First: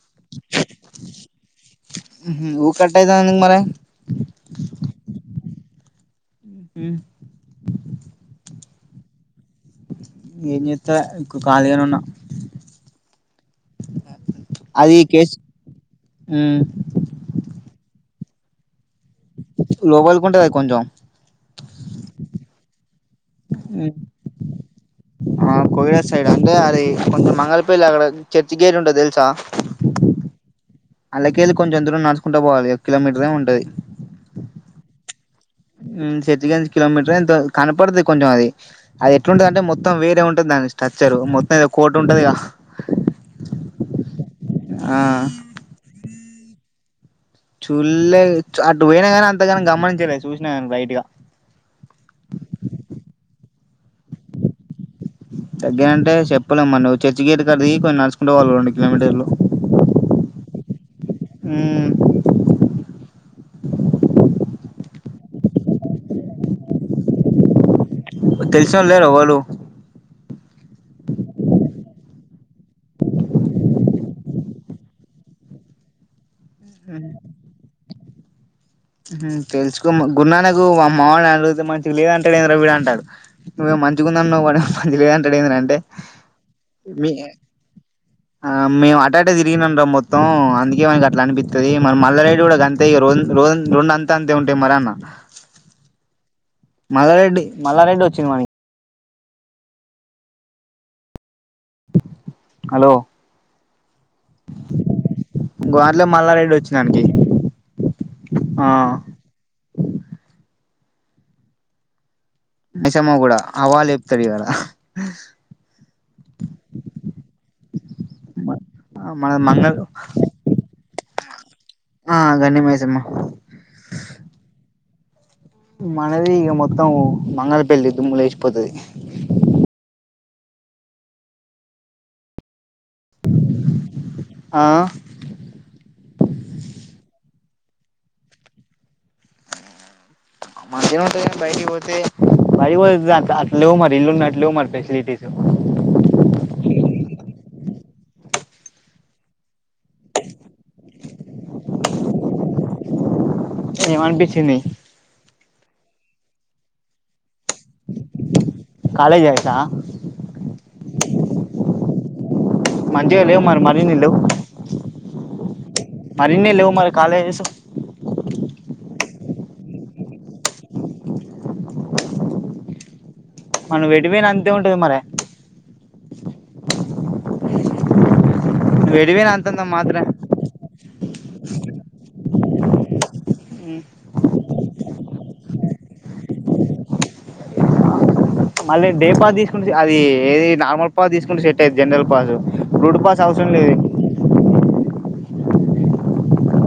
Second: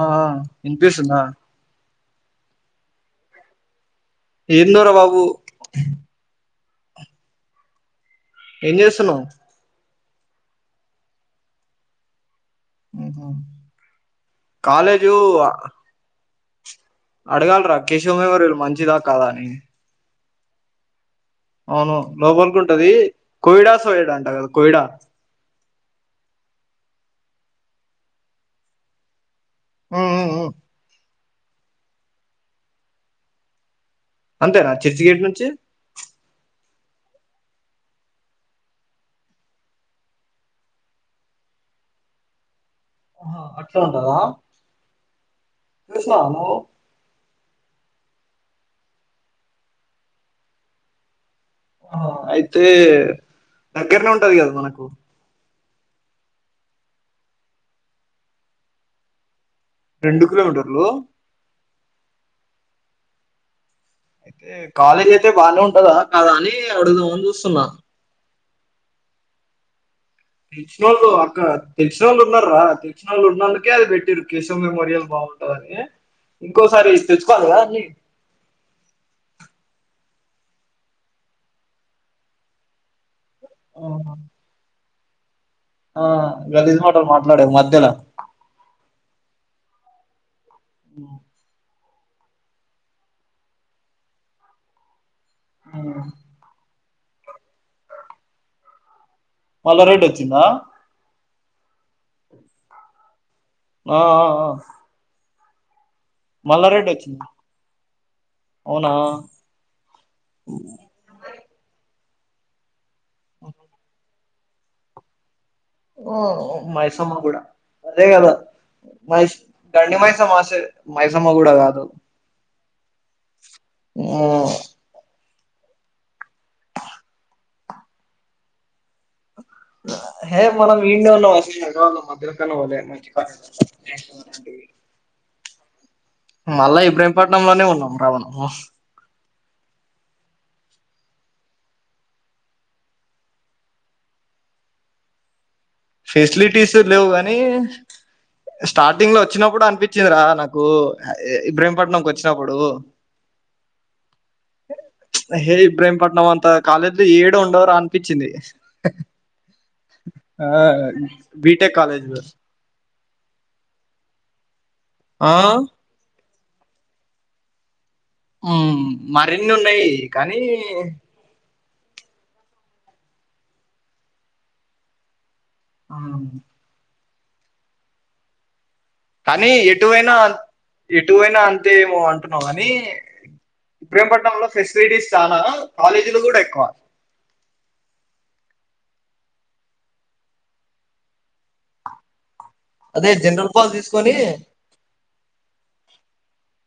ఆ ఇన్పిస్తుందా ఊహూ ఊకట్టేదానికి మరే ఏందో రా బాబు ఉహూ ఏం చేస్తున్నావ్ ఏం చేత్తా ఇకు ఖాళీగానే ఉన్నా ఏహా అది కేస్ అడగాలరా కేశవ్ మెమోరియల్ మంచిదా కాదా అని లోపలికి ఉంటదా కొంచెం అవును లోపల్కుంటది కోయిడా సోయిడా అంట కదా కోయిడా ఆ కోయిడా సైడా అంటే అది కొంచెం మంగళపల్లి అక్కడ చర్చి గేట్ ఉంటది తెలుసా ఊ ఊ ఊ అళ్ళ కెళ్ళి కొంచెం దూరం నడుసుకుంటా పోవాలి ఒక కిలోమీటర్ ఏమో ఉంటది అంతేనా చెర్చి గేట్ నుంచి ఉమ్ చర్చి కాడ నుంచి కిలోమీటరో ఎంతో కనపడదు కొంచెం అది అది ఎట్లుంటది అంటే మొత్తం వేరే ఉంటది దాని స్ట్రక్చరు మొత్తం ఏదో కోట ఉంటది గా హ అట్లే ఉంటందా ఆ చూసినవా నువ్వు చుల్లే అటు పోయినా కానీ అంతగాని గమనించలేదు చూసినా కానీ లైటు గా అయితే దగ్గరనే ఉంటది కదా మనకు దగ్గర అంటే చెప్పలేం మరి నువ్వు చర్చి గేట్ కడా దిగి కొంచెం నడుచుకుంటూ పోవాలి రెండు కిలోమీటర్లు రెండు కిలోమీటర్ లు ఉమ్మ్ అంటే కాలేజీ అయితే బాగానే ఉంటదా కదా అని అడుగుదామని చూస్తున్నా తెల్సి నోళ్ళు లేరా ఎవ్వలు తెలిసినోళ్లు అక్క తెలిసినోళ్లు ఉన్నారు రా తెలిసినోళ్లు ఉన్నందుకే అది పెట్టిరు కేశవ్ మెమోరియల్ బాగుంటుదని ఇంకోసారి తెలుసుకోవాలి కద తెలుసుకో గురున్నకు మావయ్య వాడిని అడిగుతే మంచిగా లేదంటాడు విడు అంటారు నువ్వేమో మంచిగా ఆహా. ఉందన్నావు వాడేమో మంచిగా లేదంటాడు ఏందిరా ఆ గలీజ్ మాటలు మీ మాట్లాడకు మధ్య ఆ మేము అటాటే తిరిగినం రా మొత్తం అందుకే వానికి అట్లా అని అది మన మల్లారెడ్డి కూడా అంతే రోజు రెండు అంతా అంతే ఉంటాయి మరి అన్న ఆ మల్లారెడ్డి మల్లారెడ్డి వచ్చిన్ మల్లారెడ్డి వచ్చిందా హలో ఆ ఆ గోట్లో మల్లారెడ్డి వచ్చింది వానికి అవునా మైసమ్మగూడ అవా చెపుతారు ఇడ మైసమ్మ గూడా అదే కద మన మైస్ మంగళ గండి మైసమ్మ మైసమ్మ గూడా కాదు ఆ గండి మైసమ్మ ఆ మనది ఇక మొత్తం బంగళపల్లి దుమ్ము లేసిపోతది హ మన వి ఇండిన్నా వసవా మాత్రకన పో మంచి ఆ [unintelligible] మళ్ళా ఇబ్రేంపట్న లోనే ఉన్నాం రా మనము మంచిగానే ఉంటది కానీ బయటి పోతే బయటికి పోతే అట్ల అట్లా లేవు మరి ఇల్లు ఉన్నట్టు లేవు మరి ఫెసిలిటీస్ ఫెసిలిటీస్ లేవుగాని స్టార్టింగ్ లో వచ్చినప్పుడు అనిపించిందిరా నాకు ఇబ్రహీంపట్నంకి వచ్చినప్పుడు ఏం అనిపించింది హే ఇబ్రేంపట్నం అంతా కాలేజ్ లో ఏడ ఉండవురా అనిపించింది కాలేజ్ తెల్సా ఆ బిటెక్ కాలేజ్ లో మంచిగా లేవు మరి ఇన్ని లేవు ఆ మరి ఇన్ని లేవు మరి కాలేజెస్ ఉ మరిన్ని ఉన్నాయి కానీ మనం ఎటు పోయిన అంతే ఉంటది మరి ఆవు నువ్వు ఎటు పోయినా కానీ అంతంత మాత్రమే ఎటువైనా ఎటువైనా అంతే ఏమో అంటున్నావు అని ఆ ప్రేమపట్నంలో ఫెసిలిటీస్ చాలా కాలేజీలు కూడా ఎక్కువ మళ్ళీ డే పా తీసుకుంట అది ఏది నార్మల్ పా తీసుకుంటే సెట్ అయిది జనరల్ పాసు అదే జనరల్ పాస్ తీసుకొని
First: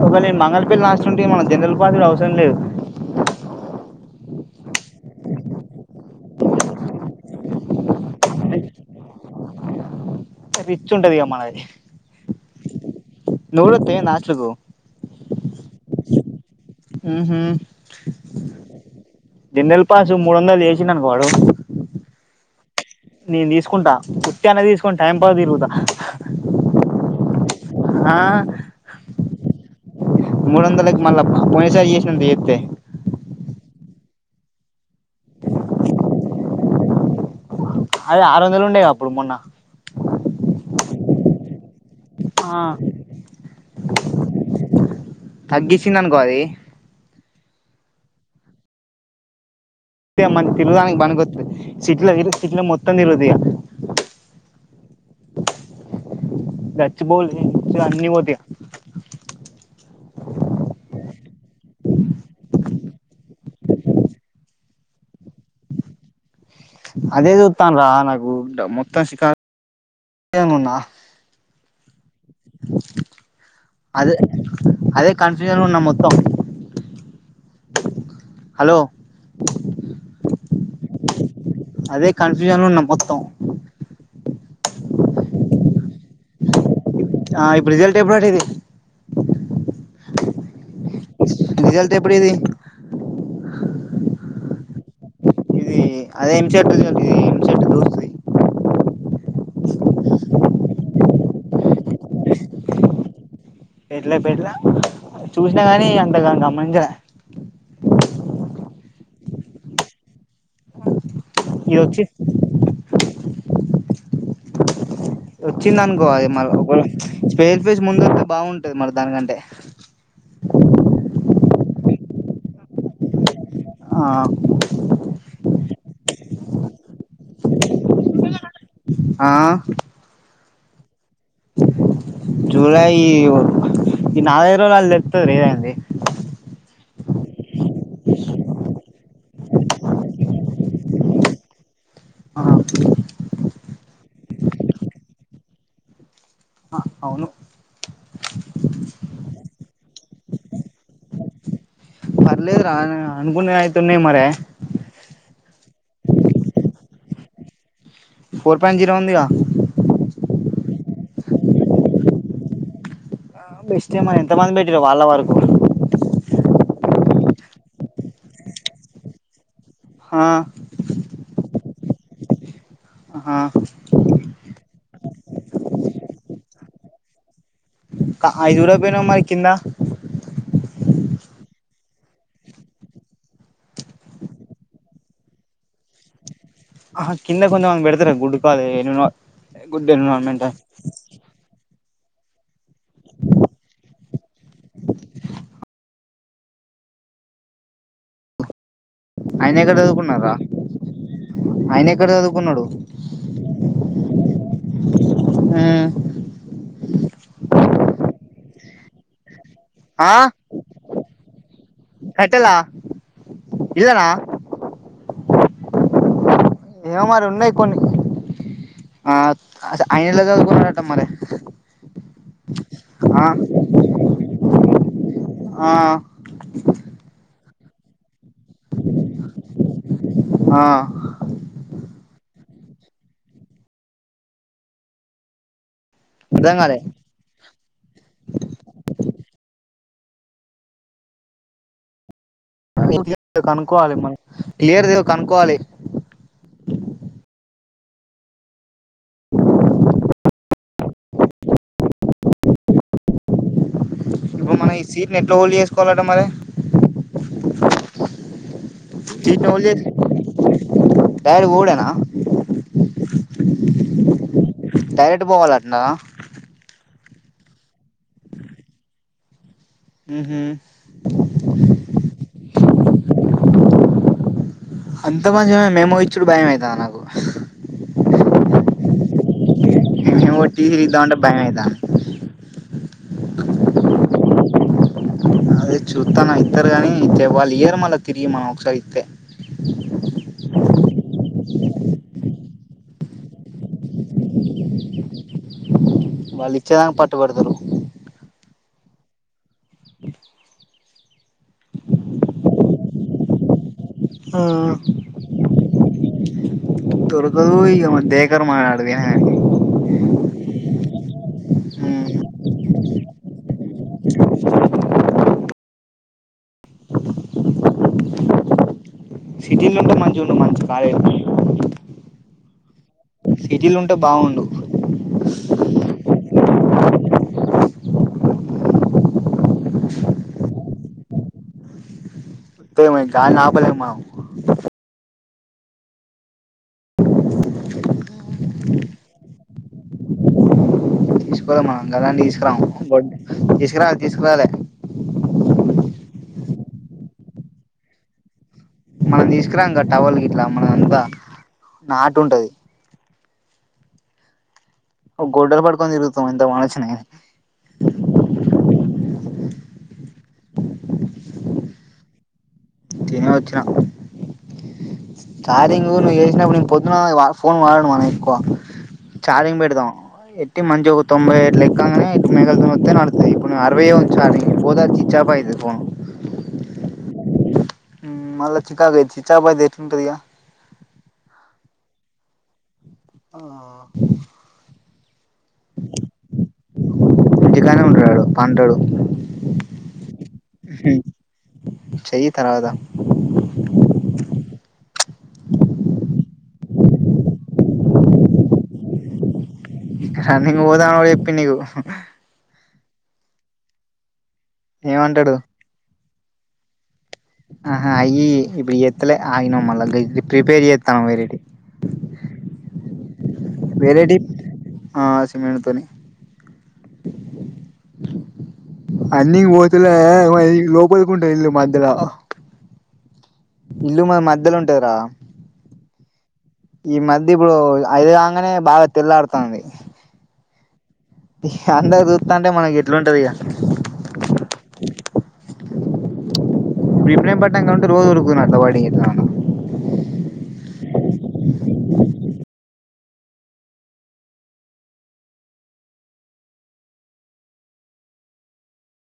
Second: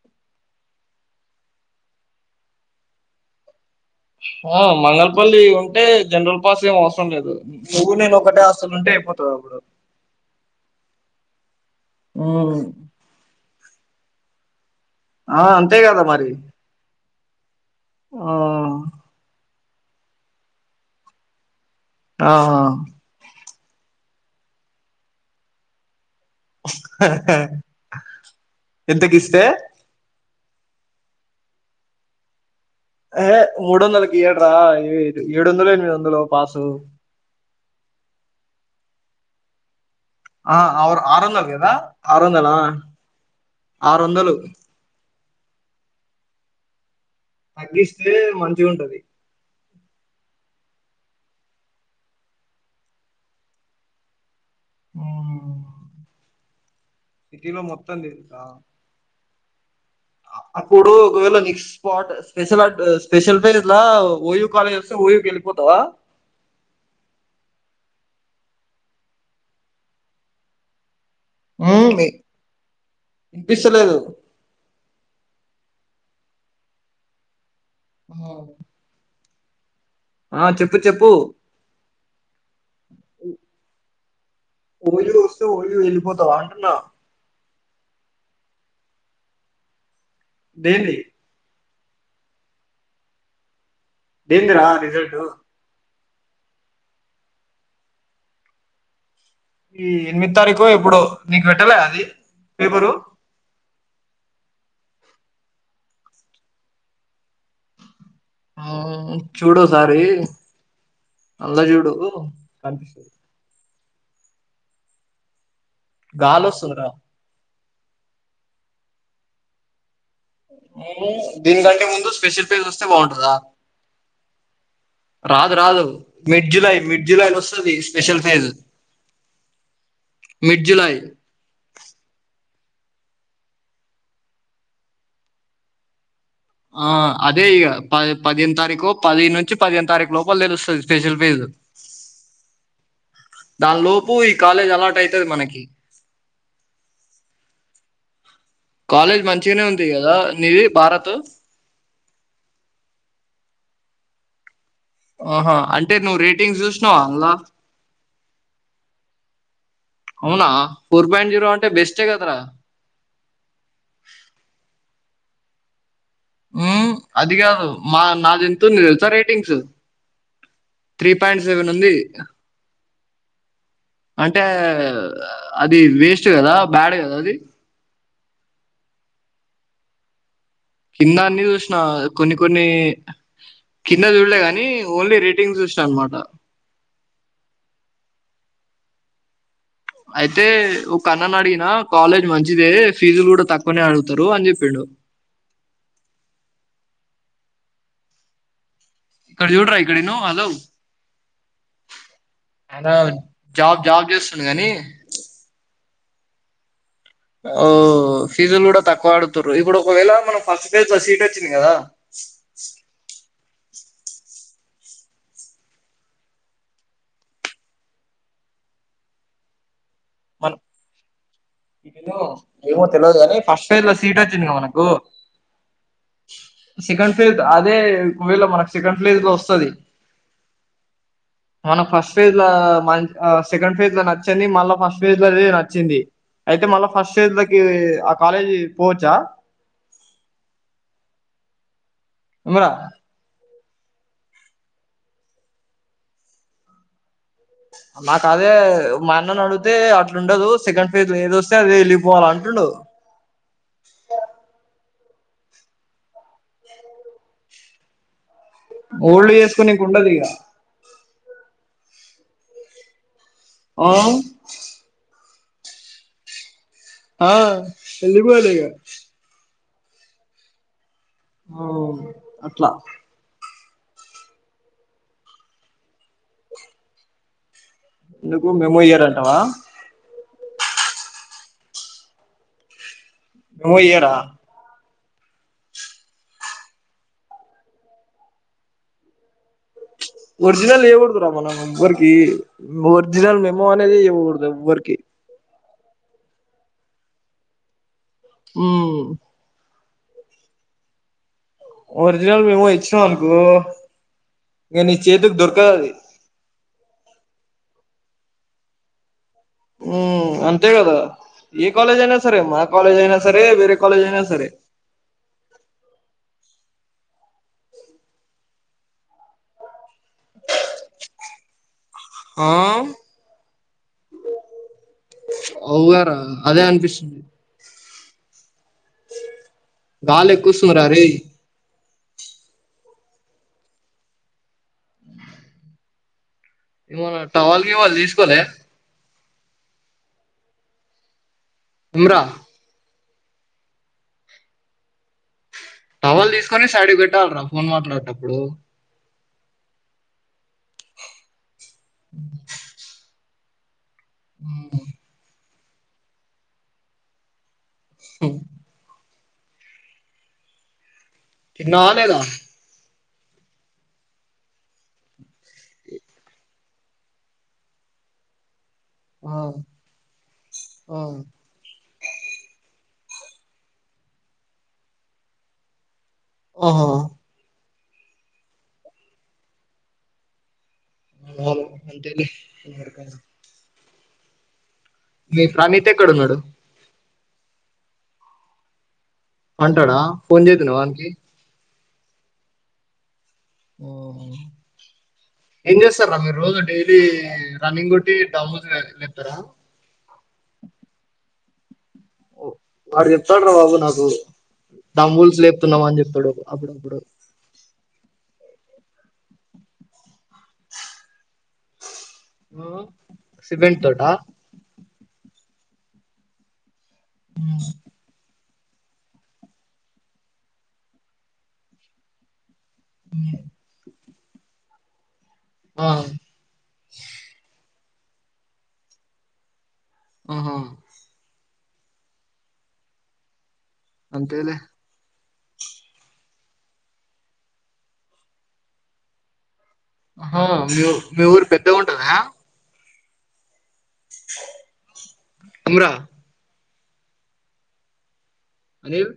ఒకవేళ నేను మంగళపల్లి హాస్టల్ ఉంటే మన జనరల్ పాస్ లు అవసరం లేదు. ఆ మంగల్పల్లి ఉంటే జనరల్ పాస్ లు ఏం అవసరం లేదు. నువ్వు నేను ఒకటే హాస్టల్ లో ఉంటే అయిపోతాది అప్పుడు రిచ్ ఉంటదిగా మనది నూలతే నాచగో ఆ అంతే కదా మరి ఊహు ఆ దిన్నెలపాసు మూడు వందలు చేసిననువాడు. ఆహ నేను తీసుకుంటా ఉత్త అన్న తీసుకుని టైంపాస్ కి తిరుగుతా ఎంతకి ఇస్తే మూడొందలకి మళ్ళ పోయినసారి చేసినంత ఎతే ఏ మూడు వందలకి ఈఏడ్రా ఏ ఏడు వందలు ఎనిమిది వందలు పాసు అదే ఆరు వందలు ఉండేయి క అప్పుడు మొన్న ఆ అరు ఆరు వందలు కదా ఆరు వందల ఆ ఆరు వందలు తగ్గించింది అనుకో అది తగ్గిస్తే మంచిగా ఉంటది మనకి తిరుగుదానికి బని గొతది సిట్లో సిట్లో మొత్తం తిరుగుదిగ గచ్చ బోల్ సిటీలో మొత్తం అన్ని పోతే తిరుగుతా అప్పుడు ఒకవేళ నెక్స్ట్ స్పాట్ స్పెషల్ స్పెషల్ పే ఇలా ఓయ్ కాలేజ్ వస్తే ఓయ్కి వెళ్ళిపోతావా అదే చూతాను రా నాకు మొత్తం షికారు ఏమున్నా [unintelligible] ఇనిపిస్తలేదు అదే అదే కన్ఫ్యూజన్ ఉన్నా మొత్తం హలో ఆ చెప్పు చెప్పు అదే కన్ఫ్యూజన్ లో వున్న మొత్తం ఓళ వస్తే ఓయిళ వెళ్ళిపోతావా అంటున్నా ఆ ఇప్పుడు రిజల్ట్ ఎప్పుడు ఇది డైలీ రిజల్ట్ ఎప్పుడు ఇది దేనికిరా రిజల్టు ఇది అదే నిమిషది [unintelligible] ఈ ఎనిమిదో తారీకు ఇప్పుడో నీకు పెట్టలే అది పేపరు పెట్లే పెట్లా చూసినా గానీ అంతగాని గమనించలే ఆ చూడు సారి అల ఇది చూడు వచ్చి కనిపిస్తది. వచ్చింది అనుకో అది గాలి మరి వస్తుందిరా స్పేర్ ఫేస్ ముందు వస్తతే బాగుంటది మరి దానికంటే ఊ దీనికంటే ముందు స్పెషల్ పేస్ ఒస్తే బాగుంటందా! ఆ రాదు రాదు మిడ్ జులై మిడ్ జులై ఒస్తది. స్పెషల్ ఫేజ్ ఆ మిడ్ జులై జూలై ఈ నాలుగైదు రోజులల తెల్తది రా ఏదనేదీ ఆ అదే ఇగ పది పదియేను తారీకో పదియేను నున్ నుంచి పదిహేను తారీక్ లోపల తెలుస్తది. స్పెషల్ ఫెజ్ దానిలోపు ఈ కాలేజ్ అలర్ట్ అయితది. మనకి ఆ అవును. కాలేజ్ మంచిగనే ఉంది గదా నీది భారత్ లేదు రా అనుకునేయి అయితున్నాయి. మరే ఆహా అంటే నువ్వు రేటింగ్స్ జూశినవా అంలా! ఫోర్ పాయింట్ జీరో ఉందిగా అవునా ఫోర్ పాయింట్ జీరో అంటే బెస్టే కదరా! బెస్టే మరి ఎంత మంది పెట్టిరో మరి వాళ్ళ వరకు ము అది గాదు మా నాదెంతుంది తెలుసా రేటింగ్స్ హా త్రీ పాయింట్ సెవెన్ ఉంది. ఆ అంటే అది వేస్ట్ గదా బ్యాడ్ గదా అది అయిసూడకపోయినావ్ మరి కింద కింద అన్ని జూశిన కొన్ని కొన్ని కింద చూడలే గని ఓన్లీ రేటింగ్స్ జూశిన అనమాట అహ కింద కొంత మంది పెడుతరు గుడ్డు కాలు ఎ అయితే ఉప్ ఒకన్ననడిగిన అడిగినా కాలేజ్ మంచిదే ఫీజులు గూడ తక్కువనే అడుగుతరు అని జెప్పిండు. ఇక్కడ ఆయన ఎక్కడ జూడరా ఇక్కడ ఇను చదువుకున్నారా హలో! ఆయన ఎక్కడ చదువుకున్నాడు [inaudible] జాబ్ జాబ్ చేస్తుండు గనీ ఊ ఓ ఫీజులు గూడ తక్కువ ఆడుగుతుర్రూ ఇప్పుడు ఒకవేళ ఆ మనం ఫస్ట్ పేజ్లొ సీట్ ఒచ్చింది కదా! కట్టెలా ఇల్లనా! ఏమో మరి ఉన్నయి కొన్ని ఆ అస్ ఆయన ఎట్లా సదువుకున్నడాట మరి ఇనో ఏమో తెలివదు ఆ గనీ ఫస్ట్ ఇయర్ లో సీట్ ఒచ్చింది గదా మనకు ఆ సెకండ్ ఫేజ్ అదే ఒకవేళ మనకు సెకండ్ ఫ్లేజ్ లో వస్తది. ఆ మన ఫస్ట్ ఫేజ్ ల మ సెకండ్ ఫేజ్ లొ నచ్చని మళ్ళ ఫస్ట్ ఫేజ్ లది నచ్చింది. అర్థం అయితే కాలే మళ్ళ ఫస్ట్ ఫేజ్ లకి ఆ కాలేజీ పోవచ్చా! మురా క్లియర్ కనుక్కోవాలి మనం క్లియర్ది కనుక్కోవాలి. మాకు అదే మా అన్నను అడిగితే అట్లు ఉండదు. సెకండ్ ఫెజ్ లో ఏద ఒస్తే అదే ఎళ్ళిపోవాలి అంటుండు. ఇప్పుడు మనం ఈ సీట్ నీ ఎట్ల ఓల్డ్ చేసుకోవాలట మరీ చిన్ ఓల్డ్ చేసుకునేకి జేసి ఉండదు ఇక డాడ్ పోవుడేనా ఆహం. డైరెక్ట్ బోవాలటనా. ఆ ఎల్లి పోయాడు గ. ఉహు. అవుది. అట్లా. అంత మంచి మేమో ఇచ్చడు బయమైతంది నాకు. ఎందుకు మేమో ఇయరంటావా. ఒట్టీగిద్దామంటే భయం అయితంది. ఏ ఇయ్యరా. అదే చూత్తన్న ఇత్తరు గాని ఇచ్చే వాళ్ళ ఇయర్ మళ్ళ తిరిగి మన ఒకసారి ఇత్తే. ఒరిజినల్ ఇయకూడదు రామన్న ఎవ్వరికి ఒరిజినల్ మెమో అనేది ఇవ్వకూడదు ఏవ్వరికి. వాళ్ళు ఇచ్చేదాక పట్టు వడ్తరు. ఉమ్. ఒరిజినల్ మేమో ఇచ్చినవనుకో ఆ ఇగ నీ చేతికి దొరకదది. కొడుకులు ఇగ మనల్ని దేకరిగా మనం ఆడికి వోయినగాని. ఉ అంతే గదా ఏ కాలేజ్ అయినా సరే మా కాలేజ్ అయినా సరే వేరే కాలేజ్ అయినా సరే. సిటీల్నుంటే మంచిగుండు మంచి కాలేజీ లు. ఆమ్. సిటీలుంటే బాగుండు. అవుగారా అదే అనిపిస్తుంది. గాలే క్కుస్తుంది రా అరేయ్. అత్తె ఏమైంది గల్నాపలేము మనం. ఉమ్ టవల్ గీవల్ తీసుకోలే. అ ఓలమ్మ ఉమ్రా గలాంటియి తీస్కారము ఓ తీసుకరాలే తీసుకరవాలే. టవల్ తీసుకొని శైడీకీ వేట్టార్ల ఫోన్ మాట్లాడేటప్పుడు. మనం దిస్కరం గద టవాల్ గీట్లా మనదంతా నాటుంటది. ఆ ఓ గోడ్డల్ పట్టుకొనితిరుగుతాం ఎంత వానచ్చిన గని. స తిన్నావా లేదా. తినే ఓచ్చిన. చార్జింగు నువు యేసినప్పుడు నేన్ పొద్దున వా నేన్ ఫోన్ వాడను అనీ ఎక్కువ. ఆ చార్జింగ్ పెడదాం ఎక్కి మంచిగా ఆ ఒక తొంభై ఇట్ల ఎక్కంగనే. మేఘాలతో ఓత్తే నడత్తయి ఇప్పుడు అరవై ఉంది ఛార్జింగ్ పోతనీ చిచ్చ ఆఫ్ అయితది ఫోన్. ఆహా. మళ చికాక్ అయితది చిచ్చా ఆఫ్ అయితే ఎట్లా ఉంటదిగా. అవును అంతేలె ఎవరికైనా. ఆ. మీ ఫ్రనిత్ ఎక్కడ ఉన్నాడు. ఇంటికానే ఉంటడడు పంటడు. పంటడా ఫోన్ జేసినవా వానికి. చెయ్ తర్వాత. ఊ. ఏం చేస్తారా మీరు రోజు డైలీ రన్నింగ్ కొట్టి డబుస్ లెప్తారా రన్నింగ్ పోదామని చెప్పిండు నీవు ఓ వాడు చెప్తాడు రా బాబు నాకు ఏమంటాడు రూల్స్ చెప్తావని అప్పుడెప్పుడో ఆహా ఈ ఇప్పుడు ఎత్లే ఆయన మల్ల ఇ ప్రిపేర్ చేతాం వేరేటి ఉ వేరేటి ఆ సిమెంట్ తోని ఉ రన్నింగ్ పోతలే మరి లోపలికి ఉంటాయి ఇల్లు మధ్యలో ఉ ఇల్లు మ మధ్యలో ఉంటది రా ఆ ఈ మధ్య ఇప్పుడు ఐదు కాగానే బాగా తెల్లాడుతాంది ఆహా అందరూ చూస్తంటే మనకి ఎట్లుంటుంది గా అంతేలే ఇప్పుడేం పట్టంటే ఉంటే రోజు వద్దునట్ల బయటకి [unintelligible] ఆ మీ ఊరు మీ ఊరు పెద్దగా ఉంటద అమ్మురా అనిల్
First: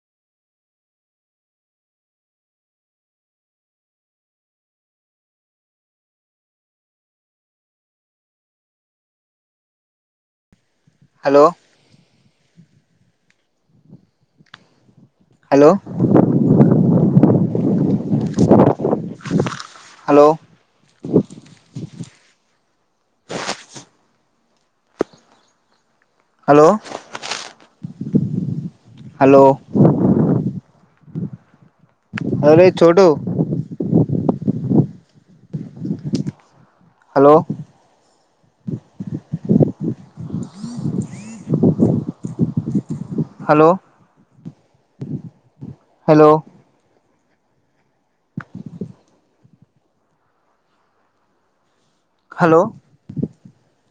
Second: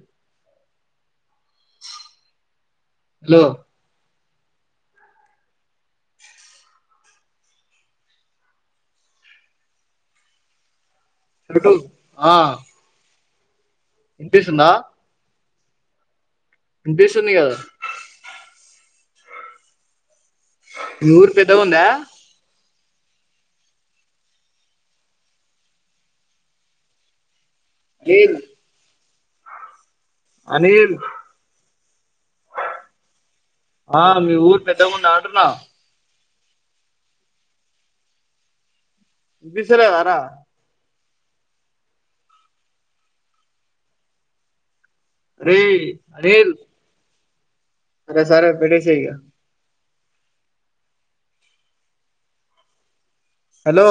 హలో హలో టు ఆ వినిపిస్తుందా హలో వినిపిస్తుంది కదా హలో మీ ఊరు పెద్దగుందా హలో నీరు హలో అనిల్ అరేయ్ చోటు ఆ మీ ఊరు పెద్దగా ఉందా అంటున్నా హలో వినిపిస్తా లేదారా హలో రే హలో అనిల్ సరే సరే పెట్టేసేయ్ ఇగ హలో హలో